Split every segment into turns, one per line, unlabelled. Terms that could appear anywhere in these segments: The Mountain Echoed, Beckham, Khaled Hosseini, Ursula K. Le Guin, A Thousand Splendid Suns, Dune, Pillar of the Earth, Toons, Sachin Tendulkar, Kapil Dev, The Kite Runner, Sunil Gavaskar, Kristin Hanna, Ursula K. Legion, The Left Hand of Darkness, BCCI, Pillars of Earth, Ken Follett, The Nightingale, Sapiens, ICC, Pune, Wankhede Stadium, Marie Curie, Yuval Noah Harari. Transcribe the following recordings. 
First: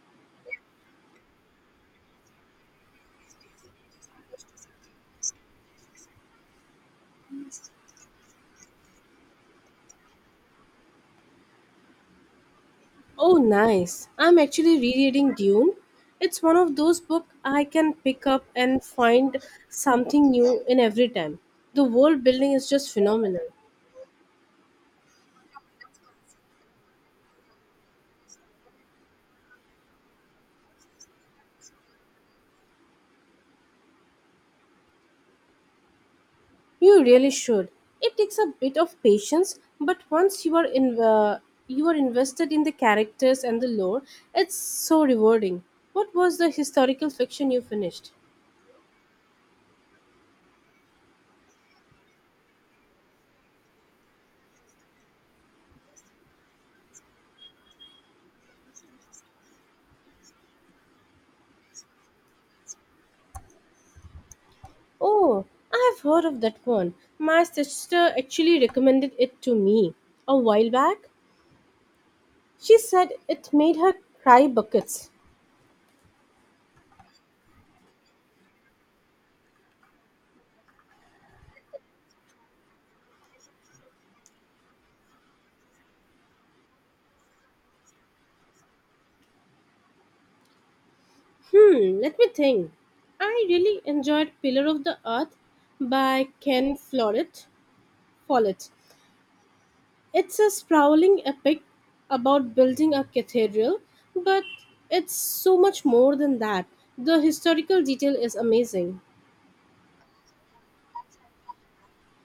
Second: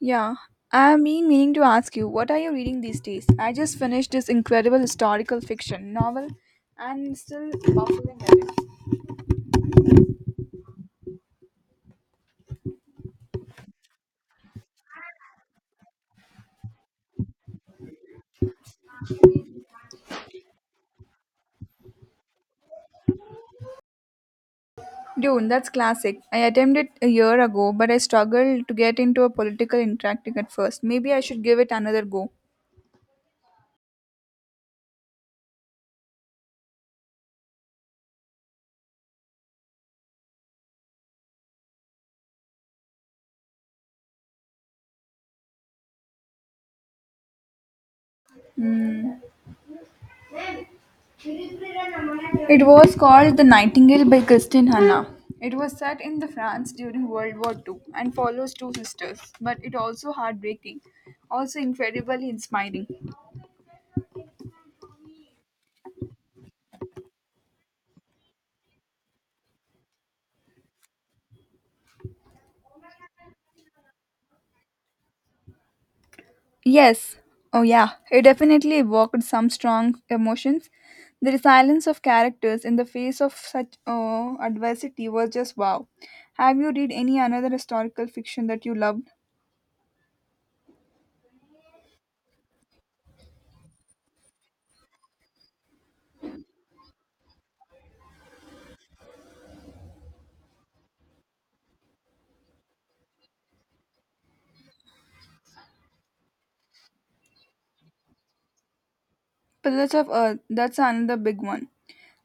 Yeah, I've been meaning to ask you, what are you reading these days? I just finished this incredible historical fiction novel and still baffling at it.
Oh, nice. I'm actually rereading Dune. It's one of those books I can pick up and find something new in every time. The world building is just phenomenal.
Dune, that's classic. I attempted a year ago, but I struggled to get into a political interacting at first. Maybe I should give it another go.
You really should. It takes a bit of patience, but once you are in, you are invested in the characters and the lore, it's so rewarding. What was the historical fiction you finished?
Hmm. It was called The Nightingale by Kristin Hanna. It was set in the France during World War Two and follows two sisters, but it also heartbreaking, also incredibly inspiring.
Oh, I have heard of that one. My sister actually recommended it to me a while back. She said it made her cry buckets.
Yes. Oh, yeah. It definitely evoked some strong emotions. The resilience of characters in the face of such adversity was just wow. Have you read any another historical fiction that you loved?
Let me think. I really enjoyed Pillar of the Earth by Ken Follett. Follett. It's a sprawling epic about building a cathedral, but it's so much more than that. The historical detail is amazing.
Pillars of Earth. That's another big one.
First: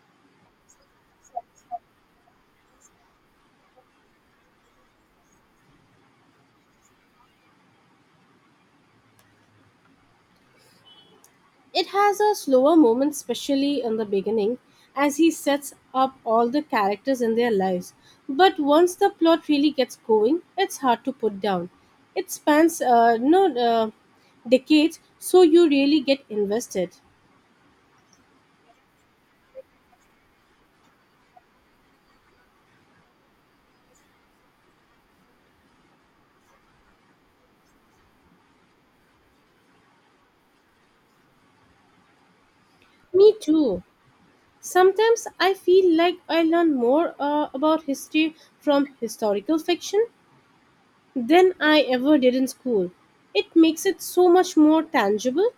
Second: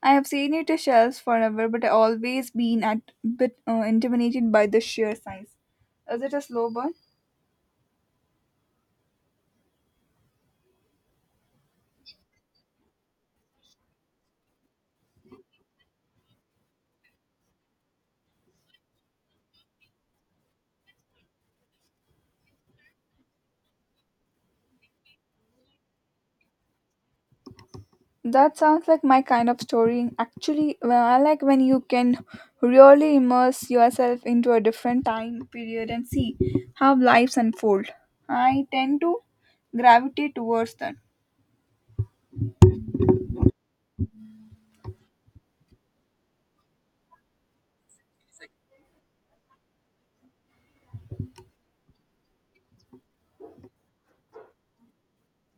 I have seen it on shelves forever, but I always been at bit intimidated by the sheer size. Is it a slow burn?
It has a slower moment, especially in the beginning, as he sets up all the characters in their lives. But once the plot really gets going, it's hard to put down. It spans no decades, so you really get invested.
That sounds like my kind of story. Actually, well, I like when you can really immerse yourself into a different time period and see how lives unfold. I tend to gravitate towards that.
Me too. Sometimes I feel like I learn more about history from historical fiction than I ever did in school. It makes it so much more tangible.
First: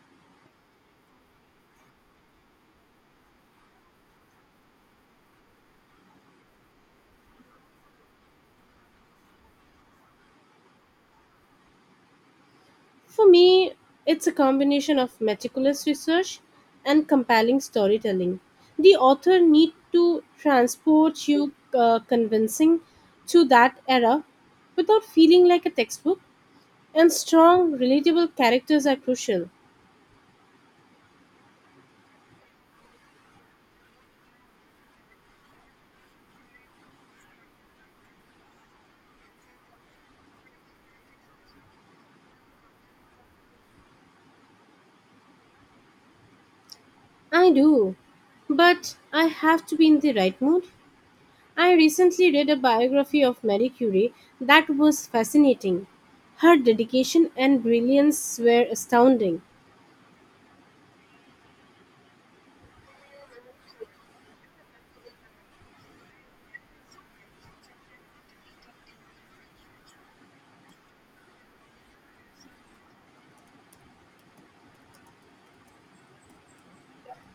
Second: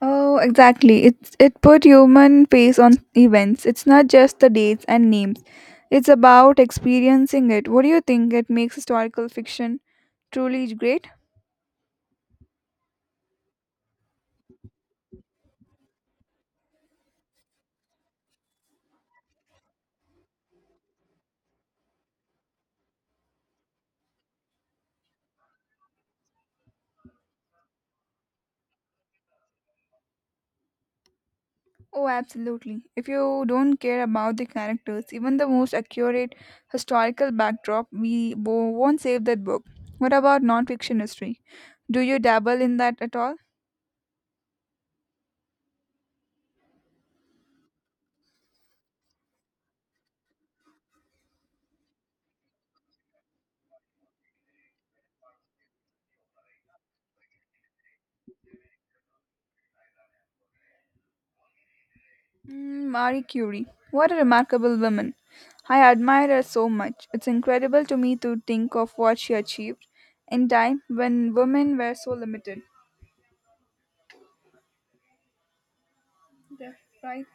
Oh, exactly. It's it put human face on events. It's not just the dates and names. It's about experiencing it. What do you think it makes historical fiction truly great?
For me, it's a combination of meticulous research and compelling storytelling. The author need to transport you convincing to that era without feeling like a textbook, and strong, relatable characters are crucial.
Oh, absolutely. If you don't care about the characters, even the most accurate historical backdrop, we won't save that book. What about non-fiction history? Do you dabble in that at all?
I do, but I have to be in the right mood. I recently read a biography of Marie Curie that was fascinating. Her dedication and brilliance were astounding.
Mm, Marie Curie. What a remarkable woman. I admire her so much. It's incredible to me to think of what she achieved in time when women were so limited. Yeah, right.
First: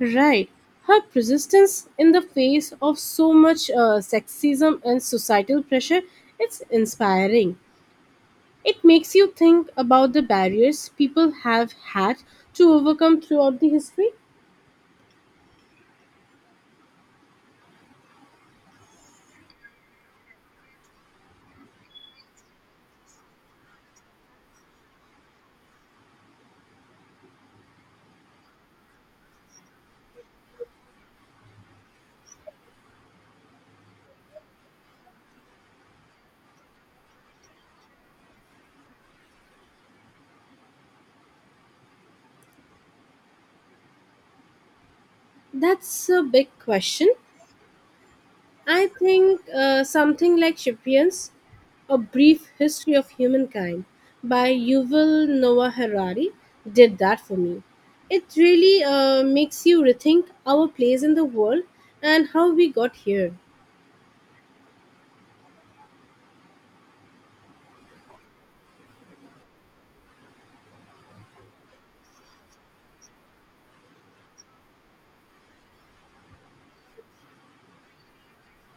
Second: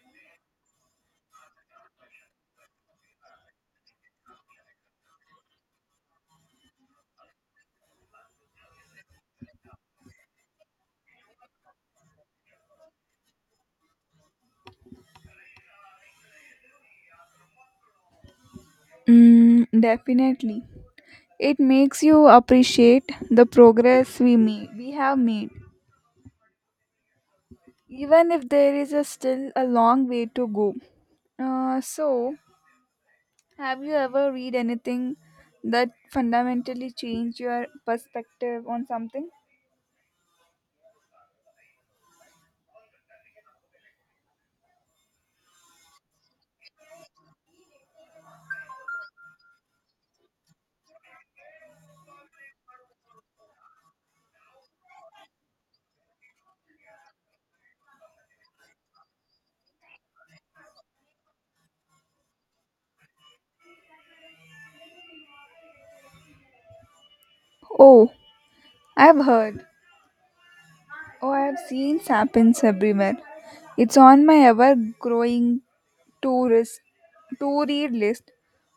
Right. Her persistence in the face of so much sexism and societal pressure, it's inspiring. It makes you think about the barriers people have had to overcome throughout the history.
Mm, definitely. It makes you appreciate the progress we have made even if there is a still a long way to go. Uh, so, have you ever read anything that fundamentally changed your perspective on something?
That's a big question. I think something like Sapiens, A Brief History of Humankind by Yuval Noah Harari did that for me. It really makes you rethink our place in the world and how we got here.
Oh, I've heard. Oh, I have seen sapiens everywhere. It's on my ever-growing tourist to-read list.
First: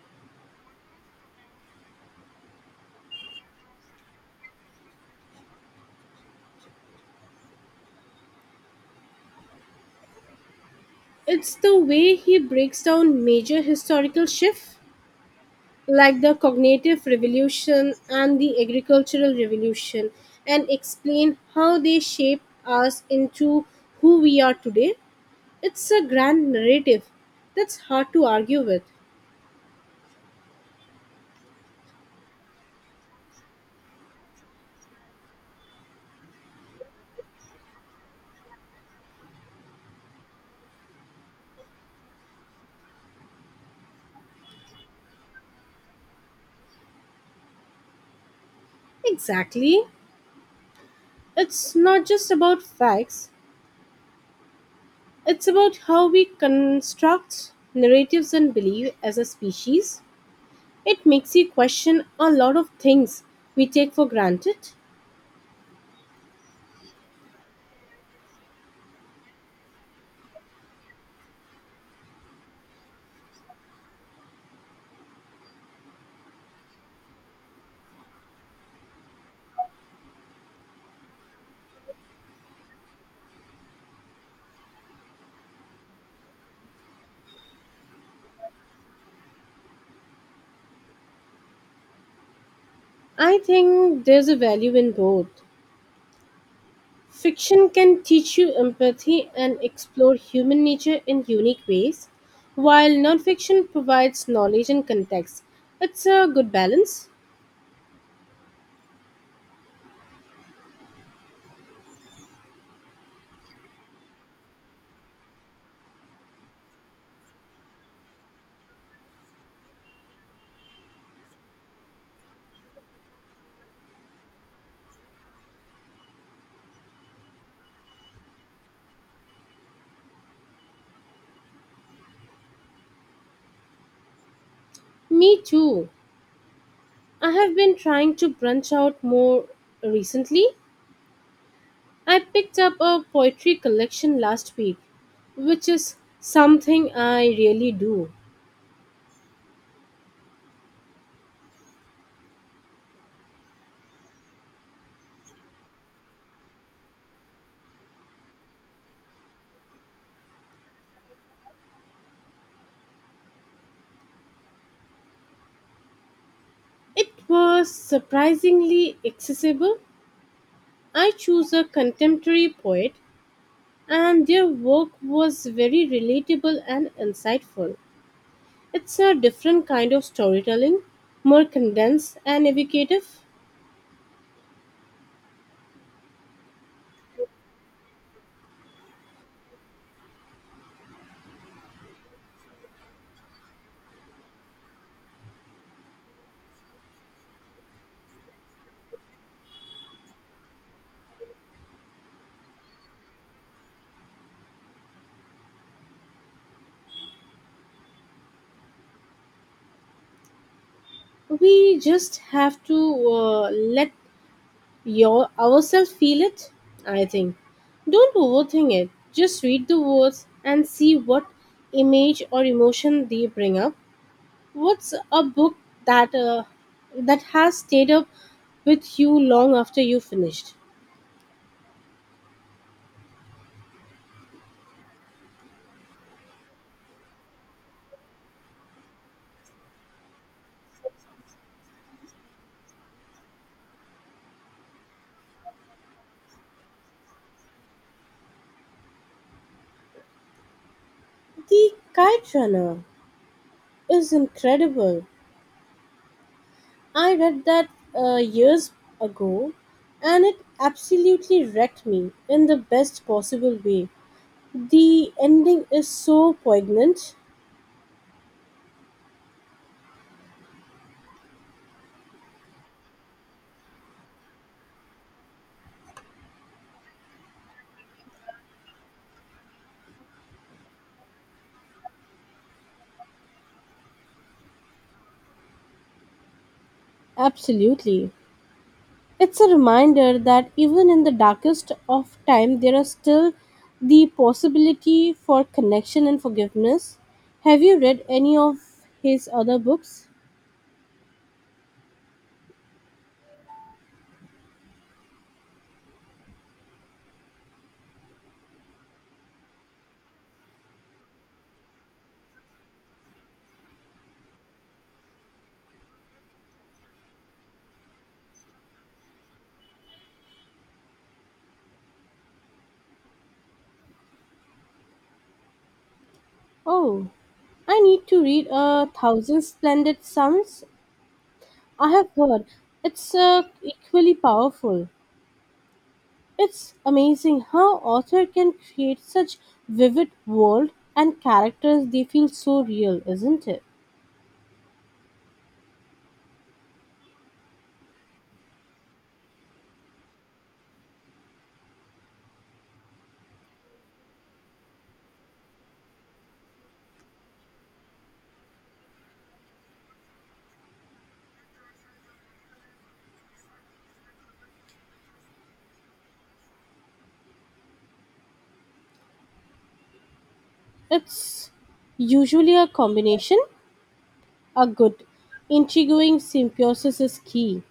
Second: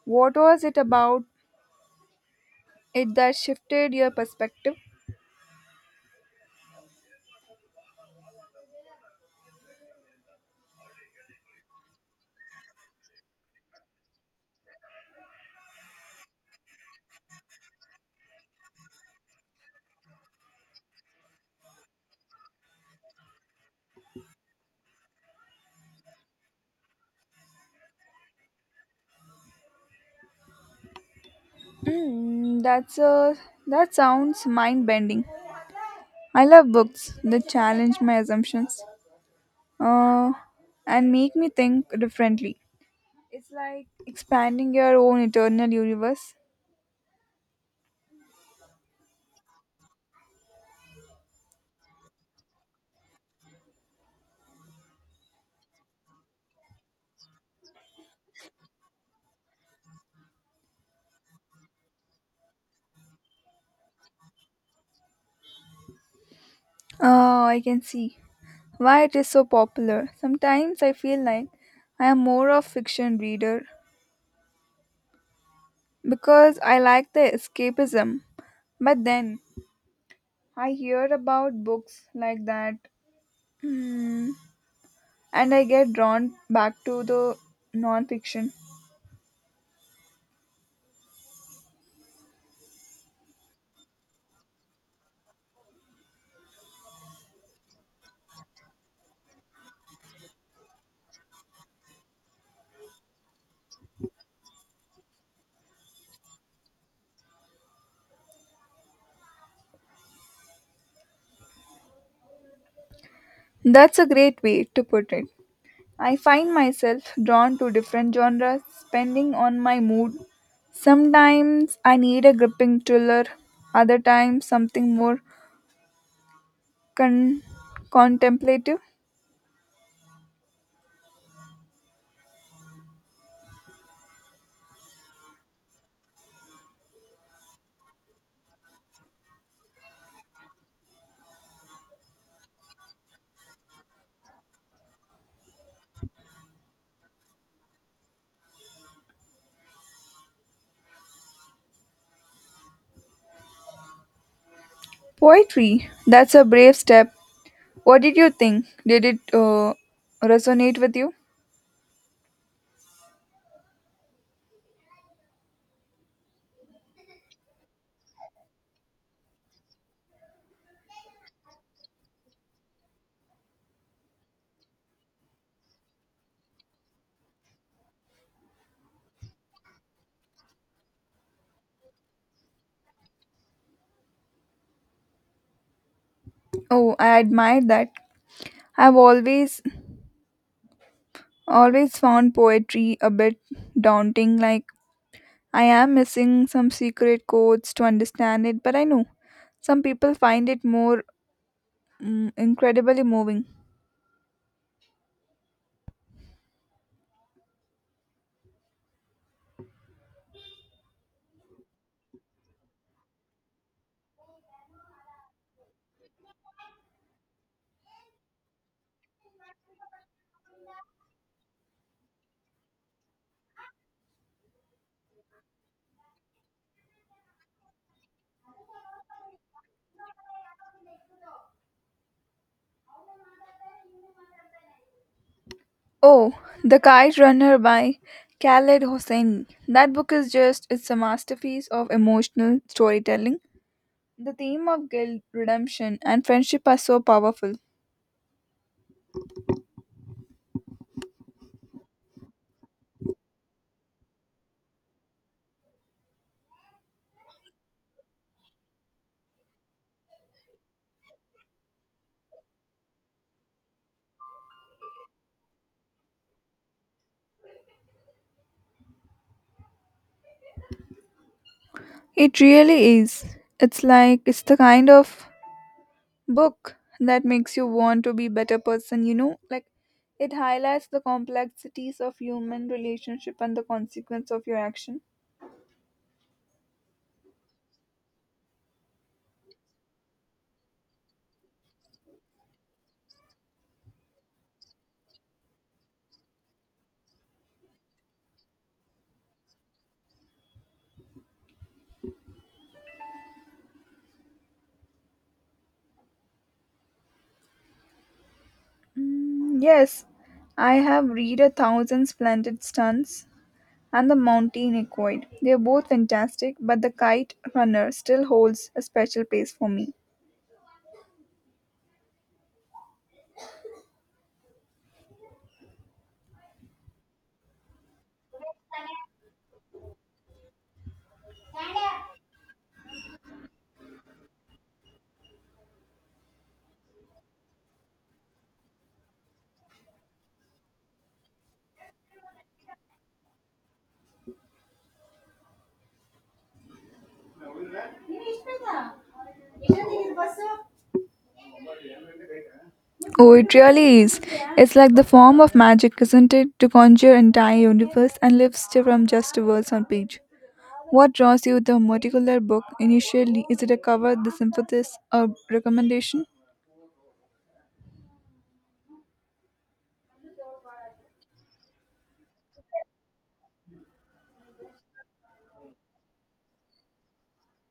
What was it about it that shifted your perspective?
It's the way he breaks down major historical shifts like the cognitive revolution and the agricultural revolution and explain how they shape us into who we are today. It's a grand narrative that's hard to argue with.
Mm, that's a that sounds mind-bending. I love books that challenge my assumptions. uh, and make me think differently. It's like expanding your own eternal universe.
Exactly. It's not just about facts, it's about how we construct narratives and belief as a species. It makes you question a lot of things we take for granted.
Oh, I can see why it is so popular. Sometimes I feel like I am more of fiction reader because I like the escapism. But then I hear about books like that hmm, and I get drawn back to the non-fiction.
I think there's a value in both. Fiction can teach you empathy and explore human nature in unique ways, while nonfiction provides knowledge and context. It's a good balance.
That's a great way to put it. I find myself drawn to different genres, depending on my mood. Sometimes I need a gripping thriller, other times something more con- contemplative.
Me too. I have been trying to branch out more recently. I picked up a poetry collection last week, which is something I really do.
Poetry, that's a brave step. What did you think? Did it resonate with you?
It was surprisingly accessible. I chose a contemporary poet, and their work was very relatable and insightful. It's a different kind of storytelling, more condensed and evocative.
Oh, I admire that. I've always Always found poetry a bit daunting like I am missing some secret codes to understand it, but I know some people find it more Mm, incredibly moving.
We just have to let Your ourselves feel it, I think. Don't overthink it. Just read the words and see what image or emotion they bring up. What's a book that uh, that has stayed up with you long after you finished?
Oh, The Kite Runner by Khaled Hosseini. That book is just, it's a masterpiece of emotional storytelling. The theme of guilt, redemption, and friendship are so powerful.
The Kite Runner is incredible. I read that years ago and it absolutely wrecked me in the best possible way. The ending is so poignant.
It really is. It's the kind of book that makes you want to be better person, you know? Like, it highlights the complexities of human relationship and the consequence of your action.
Absolutely. It's a reminder that even in the darkest of time, there are still the possibility for connection and forgiveness. Have you read any of his other books?
Mm, yes, I have read a thousand splendid stunts and the mountain equid. They are both fantastic, but the kite runner still holds a special place for me.
Oh, I need to read A Thousand Splendid Suns. I have heard it's equally powerful. It's amazing how author can create such vivid world and characters they feel so real, isn't it?
Oh, it really is. It's like the form of magic, isn't it? To conjure entire universe and live still from just words on page. What draws you the particular book initially? Is it a cover, the synthesis, a recommendation?
It's usually a combination. A good, intriguing symbiosis is key.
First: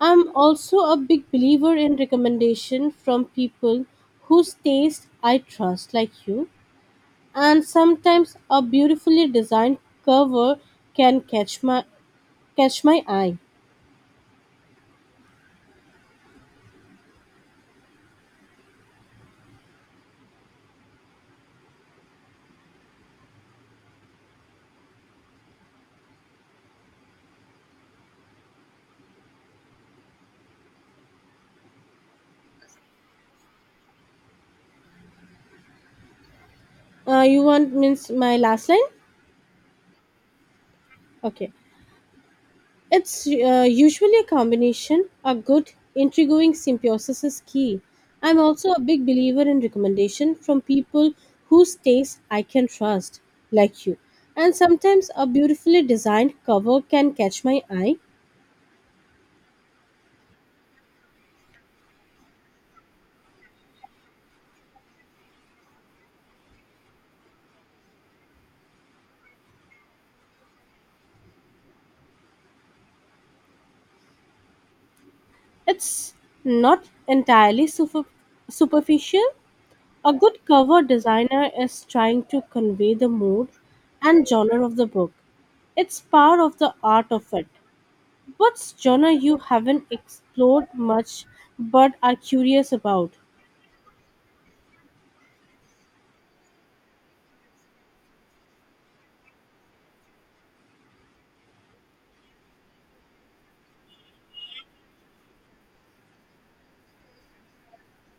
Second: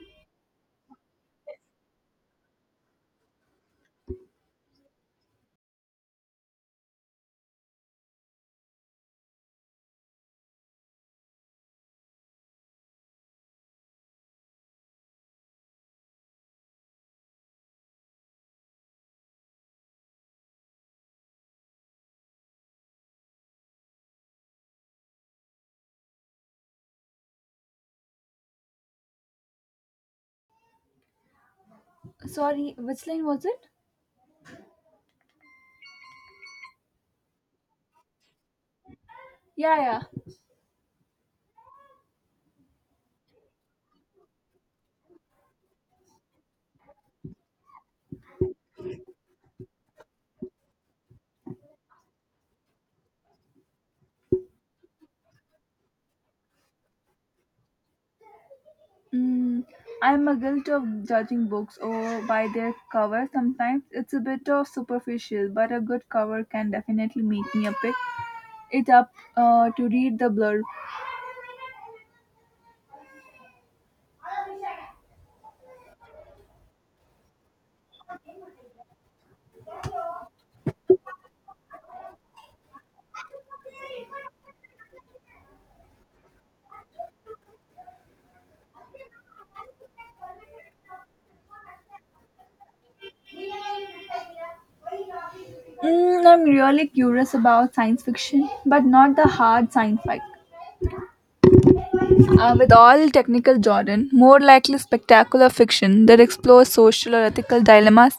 I'm also a big believer in recommendation from people whose taste I trust, like you. And sometimes a beautifully designed cover can catch my eye.
Sorry, which line was it?
You want means my last line?
Yeah, yeah.
Okay. It's usually a combination. A good, intriguing symbiosis is key. I'm also a big believer in recommendation from people whose taste I can trust, like you. And sometimes a beautifully designed cover can catch my eye.
Mm, I'm a guilt of judging books or by their cover. Sometimes it's a bit of superficial, but a good cover can definitely make me a pick it up to read the blurb.
It's not entirely superficial. A good cover designer is trying to convey the mood and genre of the book. It's part of the art of it. What genre you haven't explored much but are curious about?
Mm, I'm really curious about science fiction, but not the hard science fiction. With all technical jargon, more likely spectacular fiction that explores social or ethical dilemmas.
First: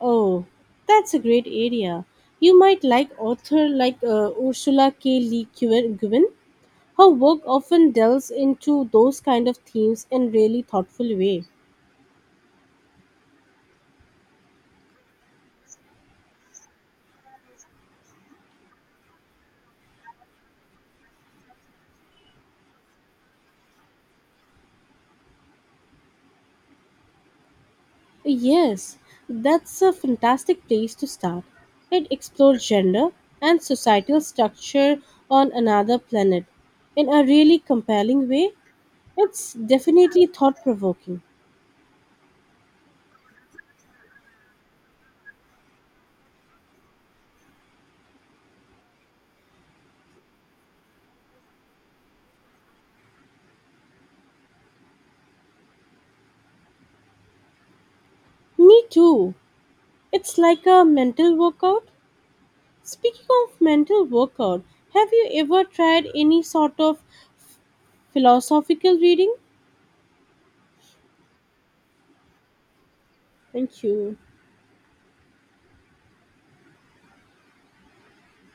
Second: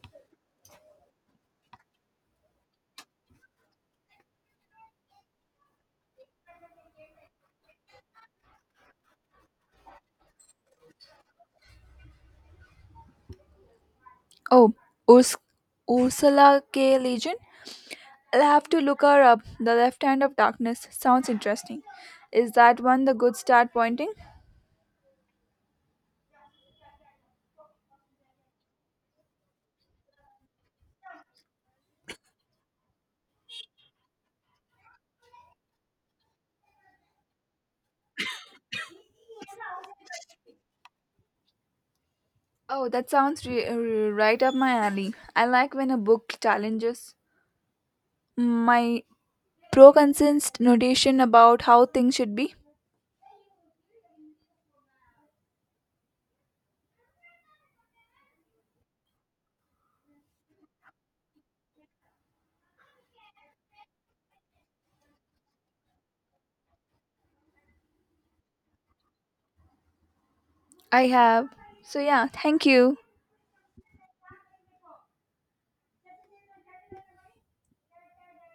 Oh, that's a great area. You might like author like Ursula K. Le Guin. Her work often delves into those kind of themes in really thoughtful way.
Oh, Urs- Ursula K. Legion? I'll have to look her up. The Left Hand of Darkness sounds interesting. Is that one the good start pointing?
Yes, that's a fantastic place to start. It explores gender and societal structure on another planet in a really compelling way. It's definitely thought provoking.
Oh, that sounds right up my alley. I like when a book challenges my pro-consensed notation about how things should be.
Me too. It's like a mental workout. Speaking of mental workout, have you ever tried any sort of philosophical reading?
I have. So yeah, thank you.
Thank you.